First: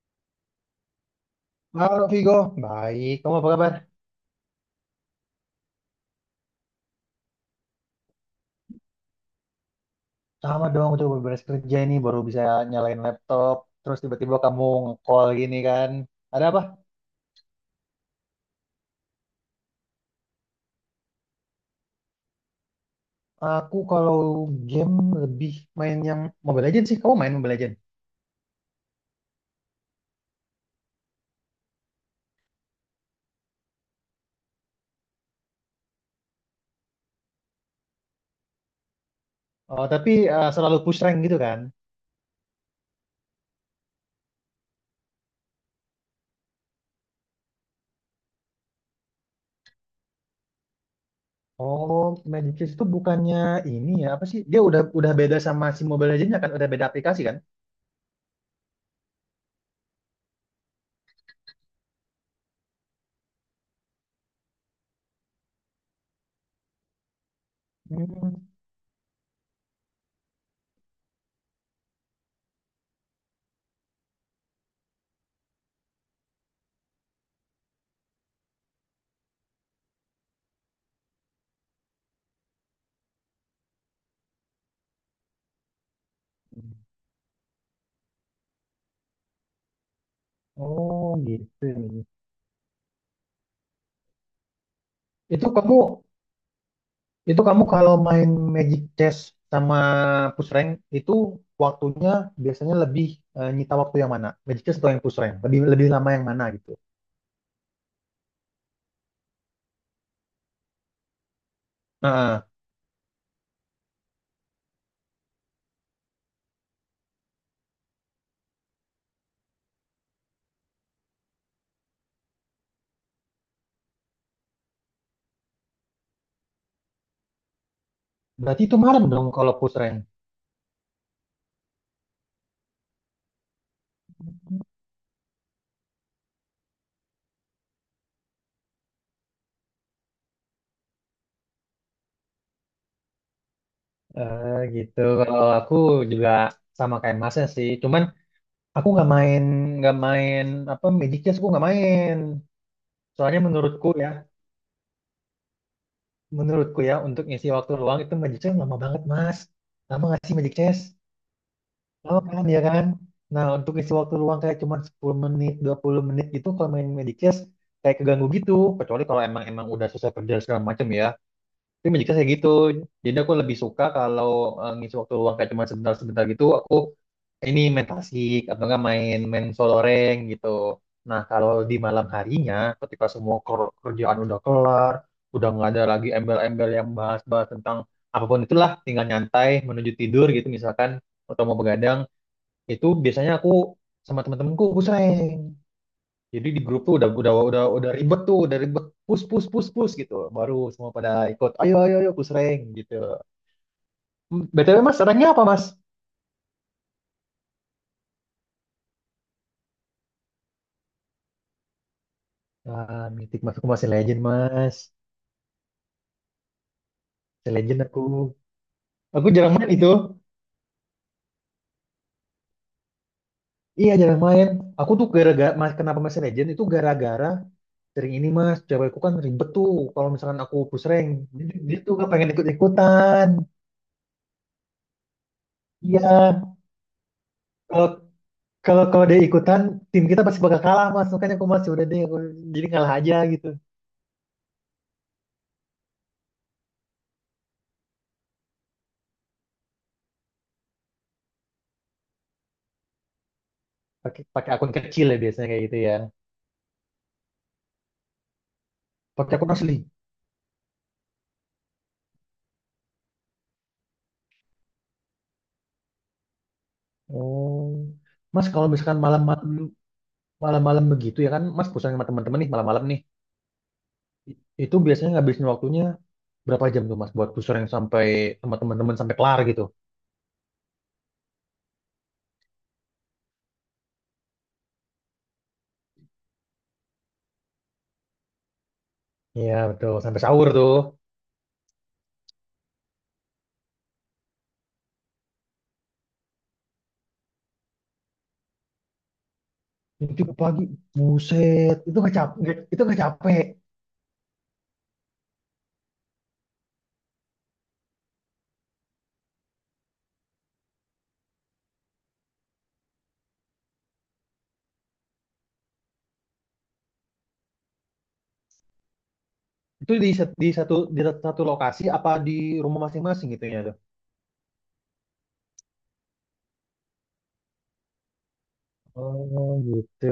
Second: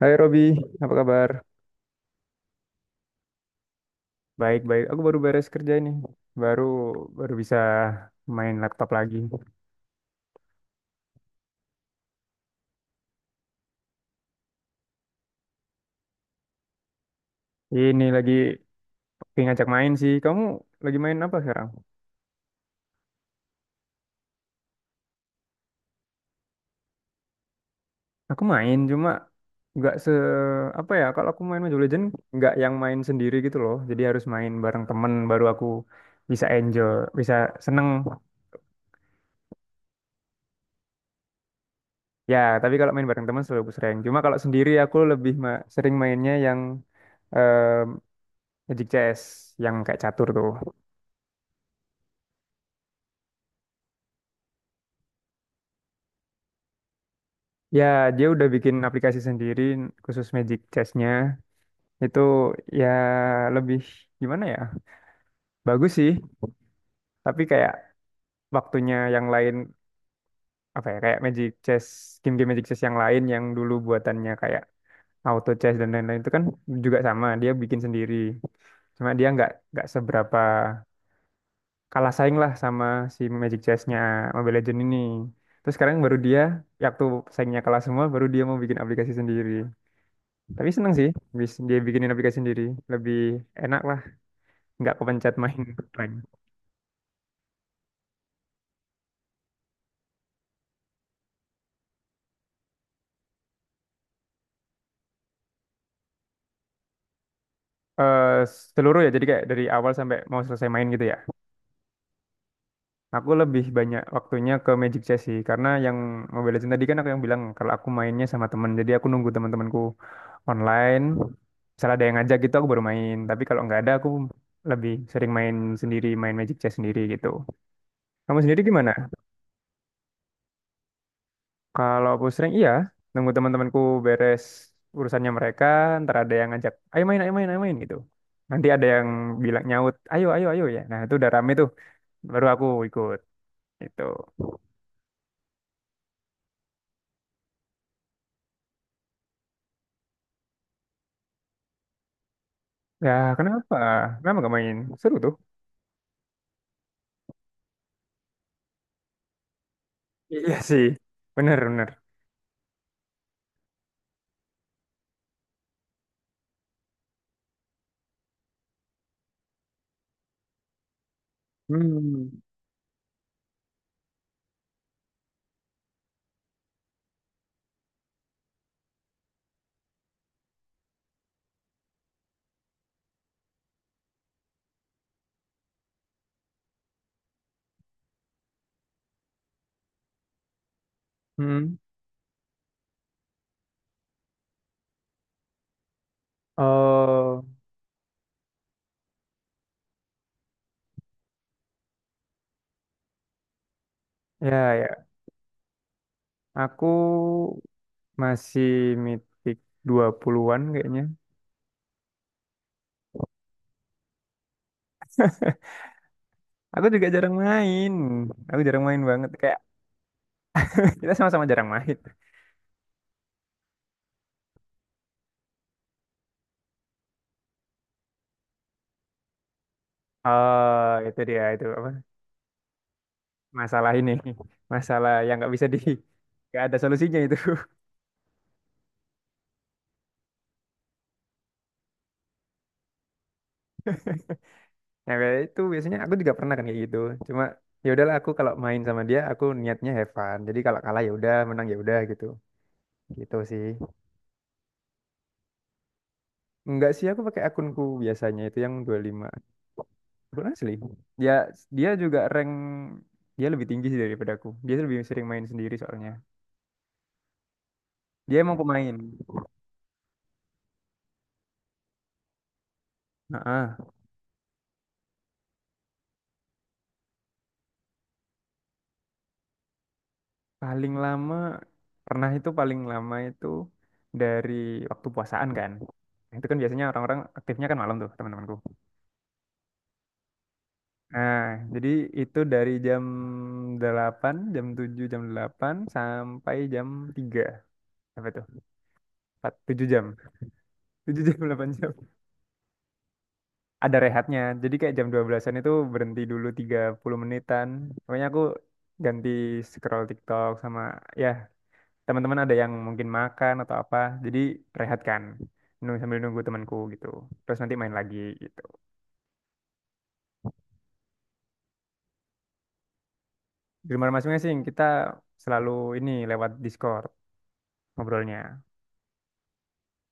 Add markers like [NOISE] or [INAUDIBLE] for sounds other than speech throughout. Hai Robi, apa kabar? Halo Vigo, baik. Kamu apa kabar? Baik-baik, aku baru beres kerja ini. Baru baru bisa main laptop lagi. Sama dong, udah beres kerja ini baru bisa nyalain laptop. Terus tiba-tiba kamu nge-call gini kan. Ada apa? Ini lagi pengen ngajak main sih. Kamu lagi main apa sekarang? Aku kalau game lebih main yang Mobile Legends sih. Kamu main Mobile Legends? Aku main cuma nggak se apa ya? Kalau aku main Mobile Legends nggak yang main sendiri gitu loh. Jadi harus main bareng temen baru aku bisa enjoy, bisa seneng. Oh, tapi selalu push rank gitu kan? Ya, tapi kalau main bareng teman selalu aku sering. Cuma kalau sendiri aku lebih sering mainnya yang eh Magic Chess, yang kayak catur tuh. Oh, Magic Kids itu bukannya ini ya, apa sih? Dia udah beda sama si Mobile Legends kan? Udah beda aplikasi kan? Ya, dia udah bikin aplikasi sendiri khusus Magic Chess-nya. Itu ya lebih gimana ya? Bagus sih, tapi kayak Hmm. waktunya yang lain apa ya? Kayak Magic Chess, game-game Magic Chess yang lain yang dulu buatannya kayak Auto Chess dan lain-lain itu kan juga sama, dia bikin sendiri. Cuma dia nggak seberapa, kalah saing lah sama si Magic Chess-nya Mobile Legends ini. Terus sekarang baru dia, ya waktu saingnya kalah semua, baru dia mau bikin aplikasi sendiri. Tapi seneng sih, Oh, gitu. dia bikinin aplikasi sendiri. Lebih enak lah, nggak kepencet Itu main kamu offline. Itu kamu kalau main Magic Chess sama Push Rank itu waktunya biasanya lebih nyita waktu yang mana? Magic Chess atau yang Push Rank? Lebih lebih lama yang mana gitu? eh Seluruh ya, jadi kayak dari awal sampai mau selesai main gitu ya. Nah, Aku lebih banyak waktunya ke Magic Chess sih, karena yang Mobile Legends tadi kan aku yang bilang kalau aku mainnya sama temen, jadi aku nunggu teman-temanku online. Misalnya ada yang ngajak gitu, aku baru main. Tapi kalau nggak ada, aku lebih sering main sendiri, main Magic Chess sendiri gitu. Kamu sendiri berarti itu gimana? marem dong kalau Push Rank. Kalau aku sering iya, nunggu teman-temanku beres urusannya mereka, ntar ada yang ngajak, ayo main, ayo main, ayo main gitu. Nanti ada yang bilang nyaut, ayo, ayo, ayo ya. Nah itu udah rame tuh, baru aku ikut itu. Eh, gitu. Kalau aku juga sama kayak masnya sih. Cuman aku nggak main apa Magic Chess aku nggak main. Ya, Soalnya kenapa? menurutku ya, Kenapa gak main? Seru tuh. menurutku ya untuk ngisi waktu luang itu Magic Chess lama banget mas. Lama nggak sih Magic Iya Chess? sih, bener, bener. Oh kan ya kan. Nah untuk isi waktu luang kayak cuma 10 menit, 20 menit gitu kalau main Medicast kayak keganggu gitu. Kecuali kalau emang emang udah selesai kerja segala macam ya. Tapi Medicast Hmm, kayak gitu. Jadi aku lebih suka kalau ngisi waktu luang kayak cuma sebentar-sebentar gitu aku ini main tasik atau enggak main main soloreng gitu. Nah kalau di malam harinya ketika semua kerjaan udah kelar, udah nggak ada lagi embel-embel yang bahas-bahas tentang apapun itulah tinggal nyantai menuju tidur gitu misalkan atau mau hmm. begadang itu biasanya aku sama teman-temanku push rank. Jadi di grup tuh udah udah Oh, udah udah ribet tuh udah ribet push push push push gitu baru semua pada ikut ayo ayo ayo push rank gitu. Hmm, ya, btw mas ya. ranknya apa mas? Aku masih mitik 20-an kayaknya. Ah mitik mas, aku masih legend mas. Aku juga jarang Masih legend main. aku Aku jarang main aku banget. jarang Kayak main itu. [LAUGHS] kita sama-sama jarang main. Iya jarang main. Aku tuh gara-gara mas kenapa masih legend itu gara-gara sering ini mas, cewekku kan ribet tuh kalau misalkan aku Oh, pusreng. itu dia dia, itu dia apa? tuh gak pengen ikut-ikutan. Masalah ini. [LAUGHS] Masalah yang nggak bisa di Iya. nggak ada solusinya itu. [LAUGHS] Kalau Kalau kalau dia ikutan, tim kita pasti bakal kalah mas. Makanya aku masih udah deh, aku jadi ngalah aja gitu. Yang kayak itu biasanya aku juga pernah kan kayak gitu. Cuma ya udahlah, aku kalau main sama dia aku niatnya have fun. Jadi kalau kalah ya udah, menang ya udah gitu. Gitu sih. Pakai pakai akun kecil ya biasanya kayak gitu ya. Enggak sih, aku pakai akunku biasanya itu yang 25. Pakai akun asli. Akun asli. Dia dia juga rank, dia lebih tinggi sih daripada aku. Dia lebih sering main sendiri soalnya. Oh, Dia mas emang kalau pemain. misalkan malam-malam begitu ya kan, mas pusing sama teman-teman nih malam-malam nih. Heeh. I- Itu biasanya ngabisin waktunya berapa jam tuh mas buat pusing yang sampai sama teman-teman sampai kelar gitu? Paling lama pernah itu, paling lama itu dari waktu puasaan kan. Nah, itu kan biasanya orang-orang aktifnya kan malam tuh, teman-temanku. Iya betul, sampai sahur tuh. Nah, jadi itu dari jam 8, jam 7, jam 8 sampai jam tiga. Apa tuh? 4, 7 jam. Itu pagi, [LAUGHS] 7 jam, 8 buset, jam. itu nggak capek, itu nggak capek. Ada rehatnya. Jadi kayak jam 12-an itu berhenti dulu 30 menitan. Pokoknya aku ganti scroll TikTok sama ya teman-teman ada yang mungkin makan atau apa, jadi rehat kan, nunggu, sambil nunggu temanku gitu, terus nanti main lagi gitu. Itu di satu lokasi apa di rumah masing-masing gitu ya? Di rumah masing-masing, kita selalu ini lewat Discord ngobrolnya. Oh gitu.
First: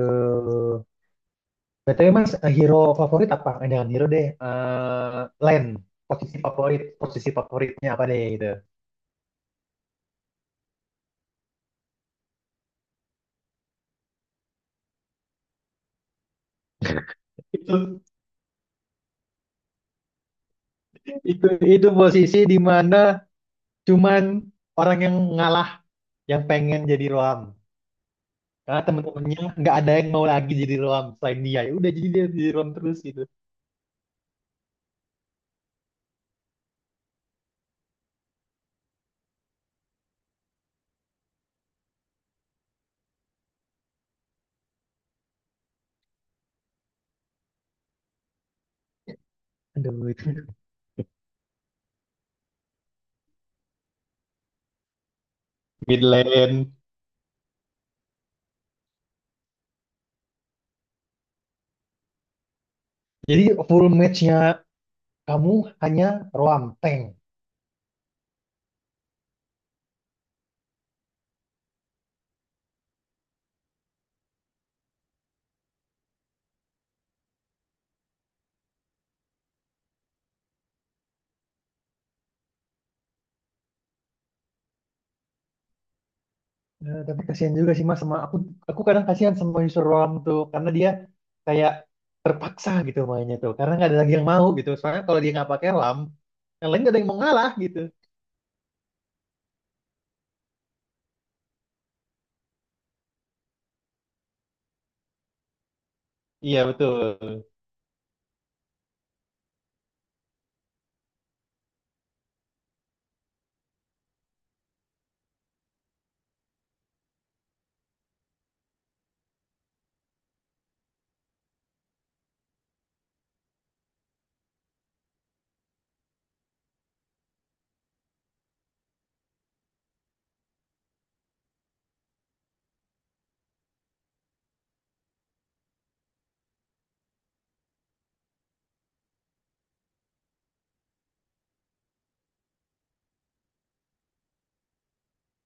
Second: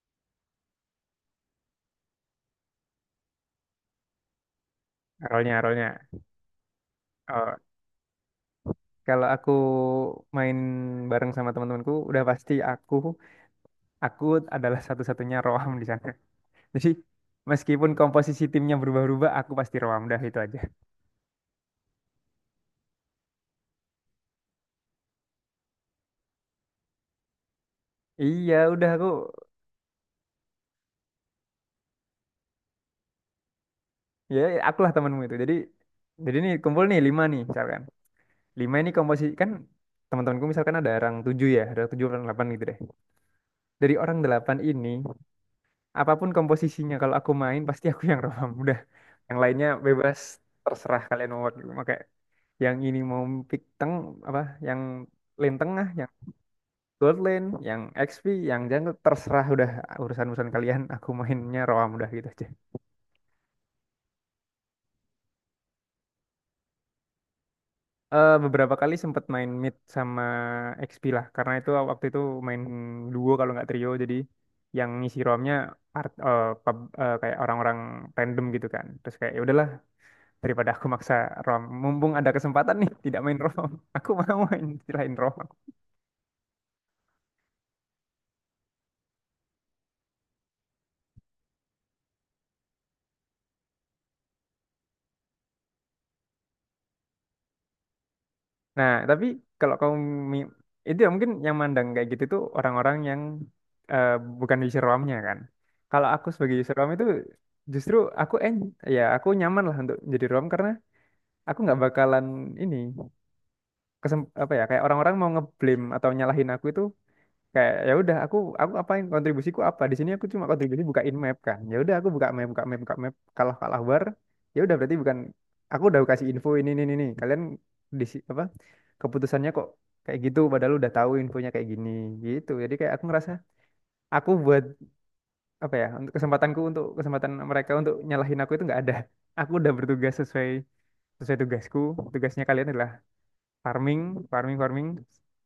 BTW Mas, eh, hero favorit apa? Eh, jangan hero deh. Eh rolnya Len, rolnya posisi oh, favoritnya apa deh gitu. kalau aku main bareng sama teman-temanku udah pasti aku adalah satu-satunya roam di sana. [LAUGHS] Jadi Itu meskipun komposisi timnya berubah-ubah aku pasti roam dah, itu aja. itu itu posisi di mana cuman orang yang ngalah yang pengen jadi Roam. Iya Karena udah aku, temen-temennya nggak ada yang mau lagi jadi Roam selain dia. Ya udah jadi dia jadi Roam terus gitu. ya akulah temanmu itu. Jadi nih kumpul nih lima nih misalkan. Lima ini komposisi kan, teman-temanku misalkan ada orang tujuh ya, ada tujuh orang delapan gitu deh. Dari orang delapan ini, apapun komposisinya kalau aku main pasti aku yang rebam. [LAUGHS] Udah, yang lainnya Aduh bebas, itu terserah kalian mau pakai yang ini, mau pick teng apa, yang lane tengah, mid yang lane. gold lane, yang XP, yang jungle, terserah, udah urusan-urusan kalian. Aku mainnya roam udah gitu aja. Jadi full matchnya kamu hanya Roam tank. Eh, beberapa kali sempat main mid sama XP lah, karena itu waktu itu main duo kalau nggak trio, jadi yang ngisi romnya kayak orang-orang random gitu kan, terus kayak ya udahlah, daripada aku maksa rom, mumpung ada kesempatan nih [LAUGHS] tidak main rom, [LAUGHS] aku mau main selain rom. Eh, tapi kasihan juga sih mas sama aku kadang kasihan sama user ruang tuh karena dia kayak terpaksa gitu mainnya tuh karena nggak ada lagi yang mau gitu soalnya kalau dia nggak pakai lam yang lain nggak ada yang mau ngalah gitu. Nah tapi kalau kamu mi- itu ya, mungkin yang mandang kayak gitu tuh orang-orang yang eh, bukan user romnya kan. Kalau aku sebagai Iya user rom betul. itu justru aku ya aku nyaman lah untuk jadi rom, karena aku nggak bakalan ini apa ya, kayak orang-orang mau ngeblame atau nyalahin aku itu, kayak ya udah aku apain, kontribusiku apa di sini, aku cuma kontribusi bukain map kan. Ya udah aku buka map, buka map, buka map, kalah, kalah war, ya udah berarti bukan, aku udah kasih info ini ini. Kalian apa keputusannya kok kayak gitu padahal udah tahu infonya kayak gini, gitu. Jadi kayak aku ngerasa aku buat apa ya, untuk kesempatanku, untuk kesempatan mereka untuk nyalahin aku itu nggak ada. Aku udah bertugas sesuai, sesuai tugasku. Tugasnya kalian adalah farming, farming, farming.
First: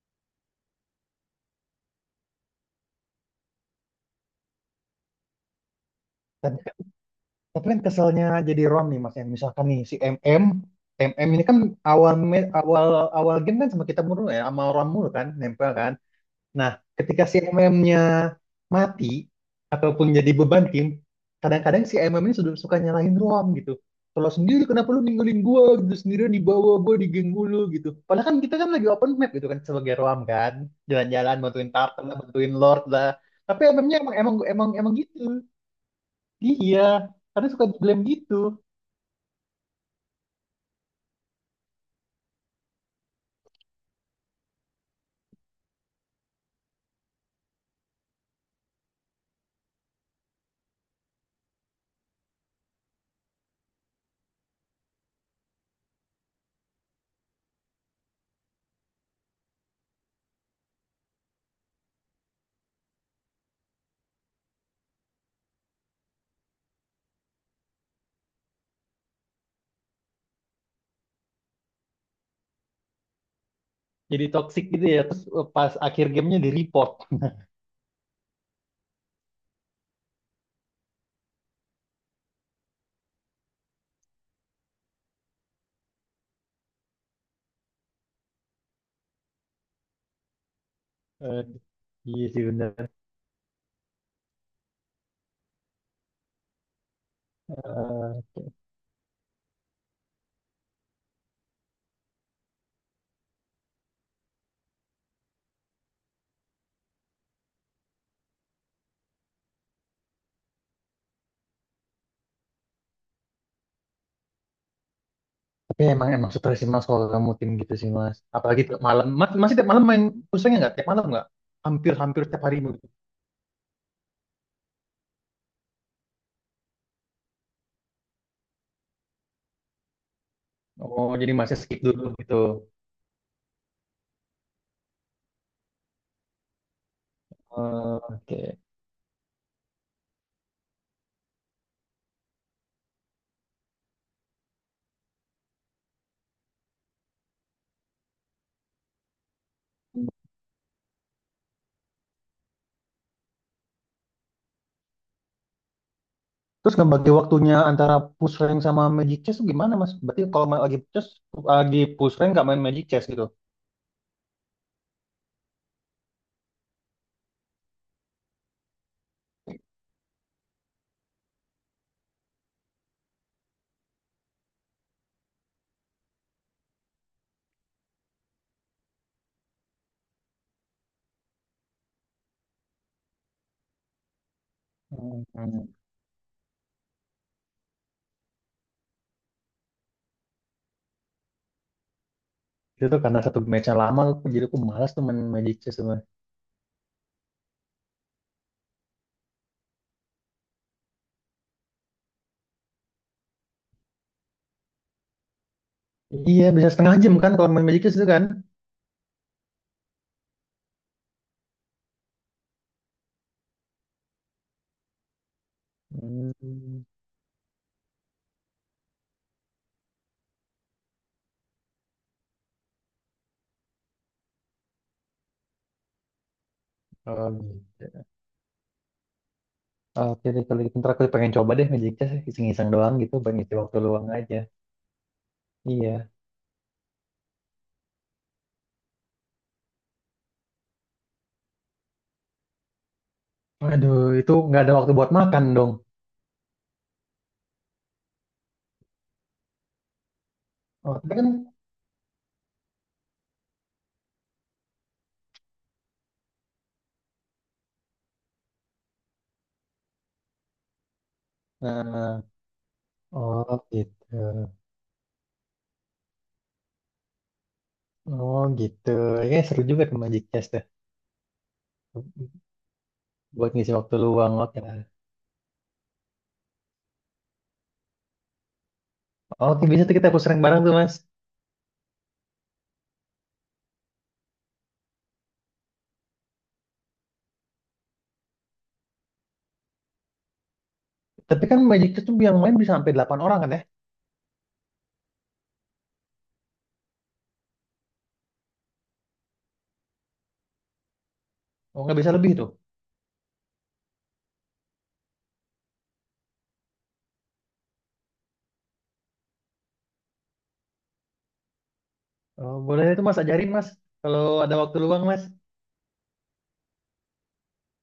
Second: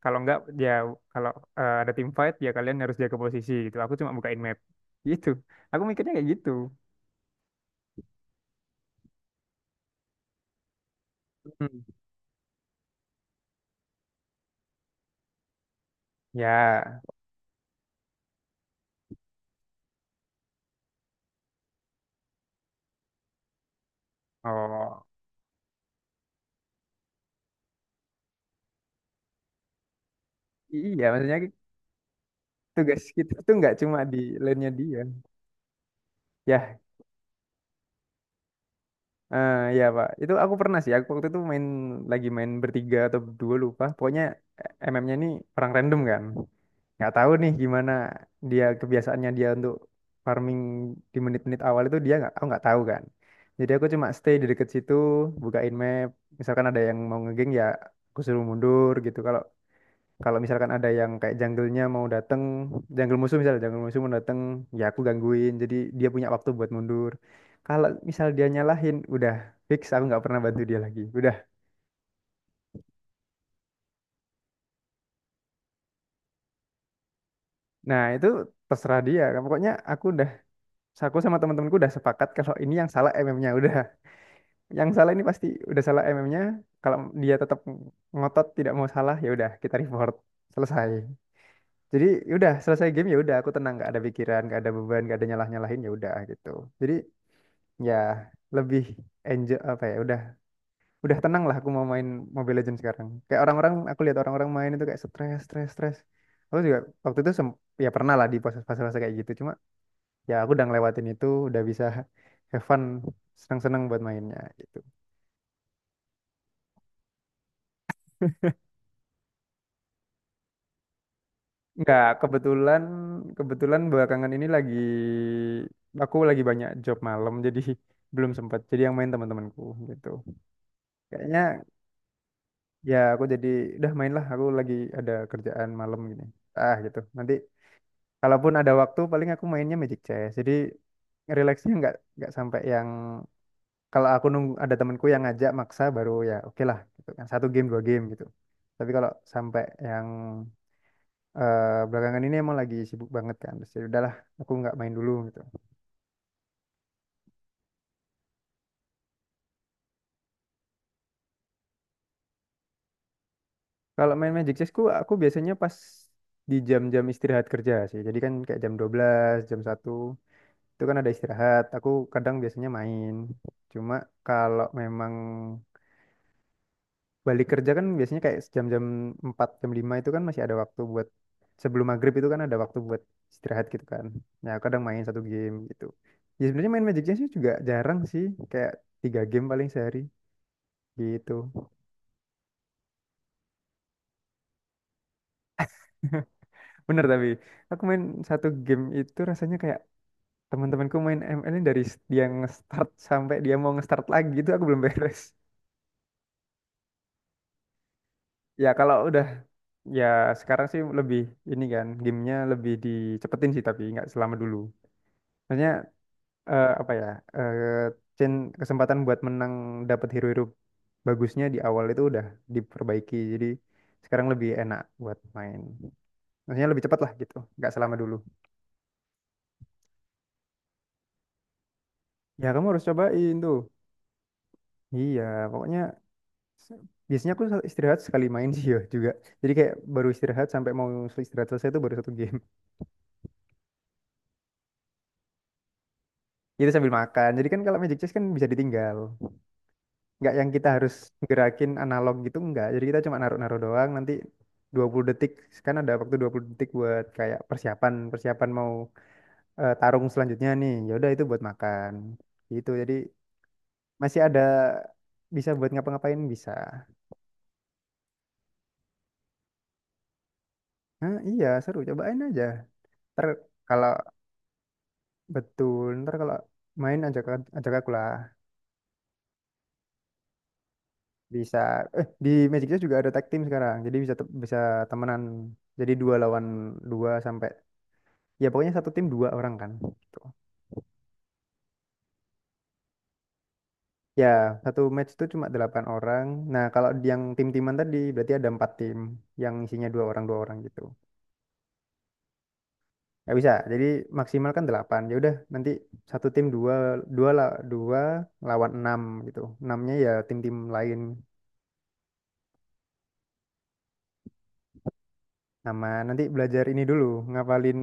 Kalau enggak ya, kalau ada tim fight ya kalian harus jaga posisi gitu. Aku cuma bukain map. Gitu. Aku mikirnya kayak gitu. Tapi, tapi kan keselnya jadi rom nih mas yang misalkan nih si MM. MM ini kan Hmm. Awal awal game kan sama kita mulu ya sama rom mulu kan nempel kan. Nah, Ya, ketika si MM-nya mati ataupun jadi beban tim, kadang-kadang si MM ini sudah suka nyalahin Roam gitu. Kalau sendiri kenapa lu oh ninggalin gua gitu sendirian di bawah gua di geng mulu gitu. Padahal kan kita kan lagi open map gitu kan sebagai Roam kan, iya, jalan-jalan maksudnya bantuin Tartan lah, bantuin Lord tugas lah. kita tuh Tapi nggak MM-nya cuma emang di emang emang lane-nya emang dia. gitu. Ya. Iya, karena suka di blame gitu. Eh, ya Pak, itu aku pernah sih. Aku waktu itu main, lagi main bertiga atau berdua lupa. Pokoknya MM-nya ini perang random kan. Nggak tahu nih gimana dia, kebiasaannya dia untuk farming di menit-menit awal itu dia nggak, aku nggak tahu kan. Jadi aku cuma stay di deket situ, bukain map. Misalkan ada yang mau ngegeng ya aku suruh mundur gitu. Kalau kalau misalkan ada yang kayak jungle-nya mau dateng, jungle musuh misalnya, jungle musuh mau dateng, ya aku gangguin. Jadi dia punya waktu buat mundur. Kalau misal dia nyalahin, udah fix aku nggak pernah bantu dia lagi. Udah. Jadi toxic gitu ya, terus pas akhir gamenya di report. Nah, itu terserah dia. Pokoknya aku udah, aku sama teman-temanku udah sepakat kalau ini yang salah MM-nya udah. Yang salah ini pasti udah salah MM-nya. Kalau dia tetap ngotot tidak mau salah, ya udah kita report. Selesai. [LAUGHS] Jadi Iya ya sih, udah selesai game, ya udah aku tenang, nggak ada pikiran, nggak ada beban, nggak ada nyalah-nyalahin, ya udah gitu. Jadi ya benar. lebih enjoy, apa ya, udah tenang lah. Aku mau main Mobile Legends sekarang kayak orang-orang, aku lihat orang-orang main itu kayak stres, stres, stres. Aku juga waktu itu ya pernah lah, di proses fase-fase kayak gitu, cuma ya aku udah ngelewatin itu, udah bisa [LAUGHS] have fun, seneng-seneng buat mainnya gitu. Ya, emang emang stres sih mas kalau kamu tim gitu sih mas. Apalagi tiap malam. Mas, masih tiap malam main pusingnya nggak? Tiap malam nggak? Nggak, Hampir-hampir tiap hari kebetulan, begitu. kebetulan belakangan ini lagi, aku lagi banyak job malam, jadi [LAUGHS] belum sempat jadi yang main teman-temanku gitu. Oh, jadi Kayaknya masih skip dulu gitu. ya, aku jadi udah main lah. Aku lagi ada kerjaan malam gini. Ah gitu. Nanti Eh, oke. kalaupun ada waktu, paling aku mainnya Magic Chess. Jadi rileksnya nggak sampai yang kalau aku nunggu ada temanku yang ngajak maksa baru ya oke lah gitu kan, satu game dua game gitu. Tapi kalau sampai yang eh, belakangan ini emang lagi sibuk banget kan. Terus ya udahlah, aku nggak main dulu gitu. Terus ngebagi waktunya antara push rank sama magic chess tuh gimana mas? Berarti kalau main lagi chess, lagi push rank nggak main magic chess gitu? Kalau main Magic Chessku, aku biasanya pas di jam-jam istirahat kerja sih. Jadi kan kayak jam 12 jam satu itu kan ada istirahat, aku kadang biasanya main. Cuma kalau memang balik kerja kan biasanya kayak jam-jam 4 jam 5 itu kan masih ada waktu buat sebelum maghrib itu kan ada waktu buat istirahat gitu kan, nah kadang main satu game Hmm. gitu. Ya sebenarnya main Magic Johnson juga jarang sih, kayak tiga game paling sehari gitu. Itu tuh karena satu matchnya lama, jadi aku malas tuh main magic chess mas. [LAUGHS] Bener, tapi aku main satu game itu rasanya kayak teman-temanku main ML ini dari dia nge-start sampai dia mau nge-start lagi itu aku belum beres. Iya, bisa setengah jam kan kalau main magic chess itu kan? Ya kalau udah, ya sekarang sih lebih ini kan gamenya lebih dicepetin sih tapi nggak selama dulu. Maksudnya eh, Hmm. apa ya eh, chan- kesempatan buat menang dapat hero-hero bagusnya di awal itu udah diperbaiki, jadi sekarang lebih enak buat main. Maksudnya lebih cepat lah Oh, gitu, nggak selama gitu. dulu. Oke deh kalau gitu ntar aku pengen coba deh Magic Chess Ya kamu iseng-iseng harus doang gitu cobain pengen ngisi tuh. waktu luang aja. Iya, pokoknya Iya. se- biasanya aku istirahat sekali main [LAUGHS] sih ya juga. Jadi kayak baru istirahat sampai mau istirahat selesai itu baru satu game. Aduh itu nggak ada waktu buat makan dong. Itu sambil makan. Jadi kan kalau magic chess kan bisa ditinggal. Nggak yang kita harus Oh tapi kan. gerakin analog gitu, nggak. Jadi kita cuma naruh-naruh doang, nanti 20 detik. Kan ada waktu 20 detik buat kayak persiapan, persiapan mau tarung selanjutnya nih. Ya udah itu buat makan. Nah, Gitu. Jadi oh gitu. masih ada, bisa buat ngapa-ngapain bisa. Oh gitu. Ya seru juga tuh Magic Chess tuh. Nah, iya, seru. Cobain aja. Ntar Buat ngisi kalau waktu luang oke lah. betul, ntar kalau main ajak, ajak aku lah. Oke bisa tuh kita aku sering bareng tuh Mas. Bisa, eh di Magic Chess juga ada tag team sekarang, jadi bisa bisa temenan jadi dua lawan dua sampai, ya pokoknya satu tim dua orang kan gitu. Tapi kan Magic Chess tuh yang main bisa sampai 8 orang kan ya? Ya satu match itu cuma delapan orang. Nah kalau di yang tim-timan tadi berarti ada empat tim yang isinya dua orang gitu. Oh nggak bisa lebih tuh. Nggak bisa, jadi maksimal kan delapan, ya udah nanti satu tim dua, dua lah, dua lawan enam gitu, enamnya ya tim-tim lain. Oh, boleh tuh Mas ajarin Mas kalau ada waktu luang Mas. Nama, nanti belajar ini dulu, ngafalin,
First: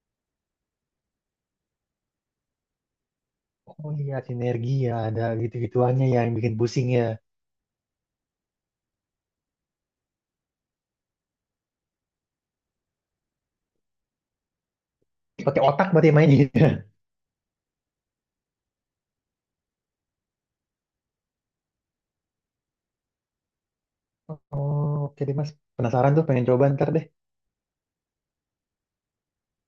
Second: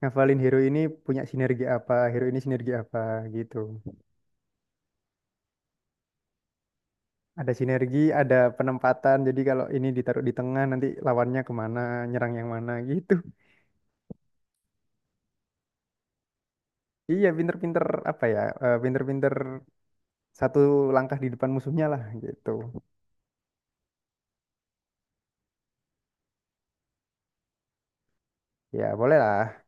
ngafalin hero ini punya sinergi apa, hero ini sinergi apa gitu. Oh iya sinergi ya ada gitu-gituannya ya yang bikin pusing ya. Ada sinergi, ada penempatan. Jadi kalau ini ditaruh di tengah, nanti lawannya kemana, nyerang yang mana gitu. Pakai otak berarti mainnya. [LAUGHS] Iya, pinter-pinter apa ya? Pinter-pinter satu langkah di depan musuhnya lah gitu. Oh, oke deh Mas. Penasaran tuh, pengen coba ntar deh. Ya boleh lah.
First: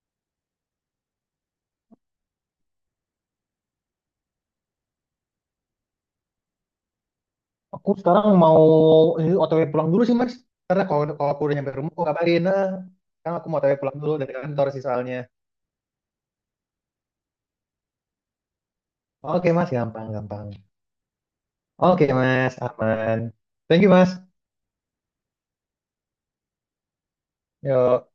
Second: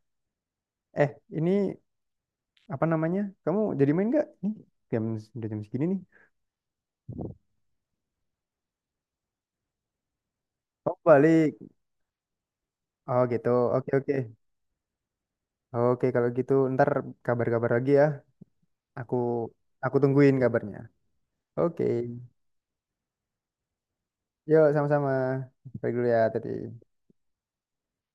Eh, ini apa namanya? Kamu jadi main nggak? Nih, jam udah jam segini nih. Aku sekarang mau ini OTW pulang dulu sih Mas. Karena Oh kalau kalau aku udah balik. nyampe rumah, aku kabarin. Nah, Oh sekarang aku gitu. mau OTW Oke, pulang dulu oke. dari kantor sih soalnya. Oke kalau gitu ntar kabar-kabar lagi ya. Aku Oke Mas, aku gampang, tungguin gampang. kabarnya. Oke. Oke Mas, aman. Thank you Mas. Yuk sama-sama. Pergi dulu ya, Teti. Yo.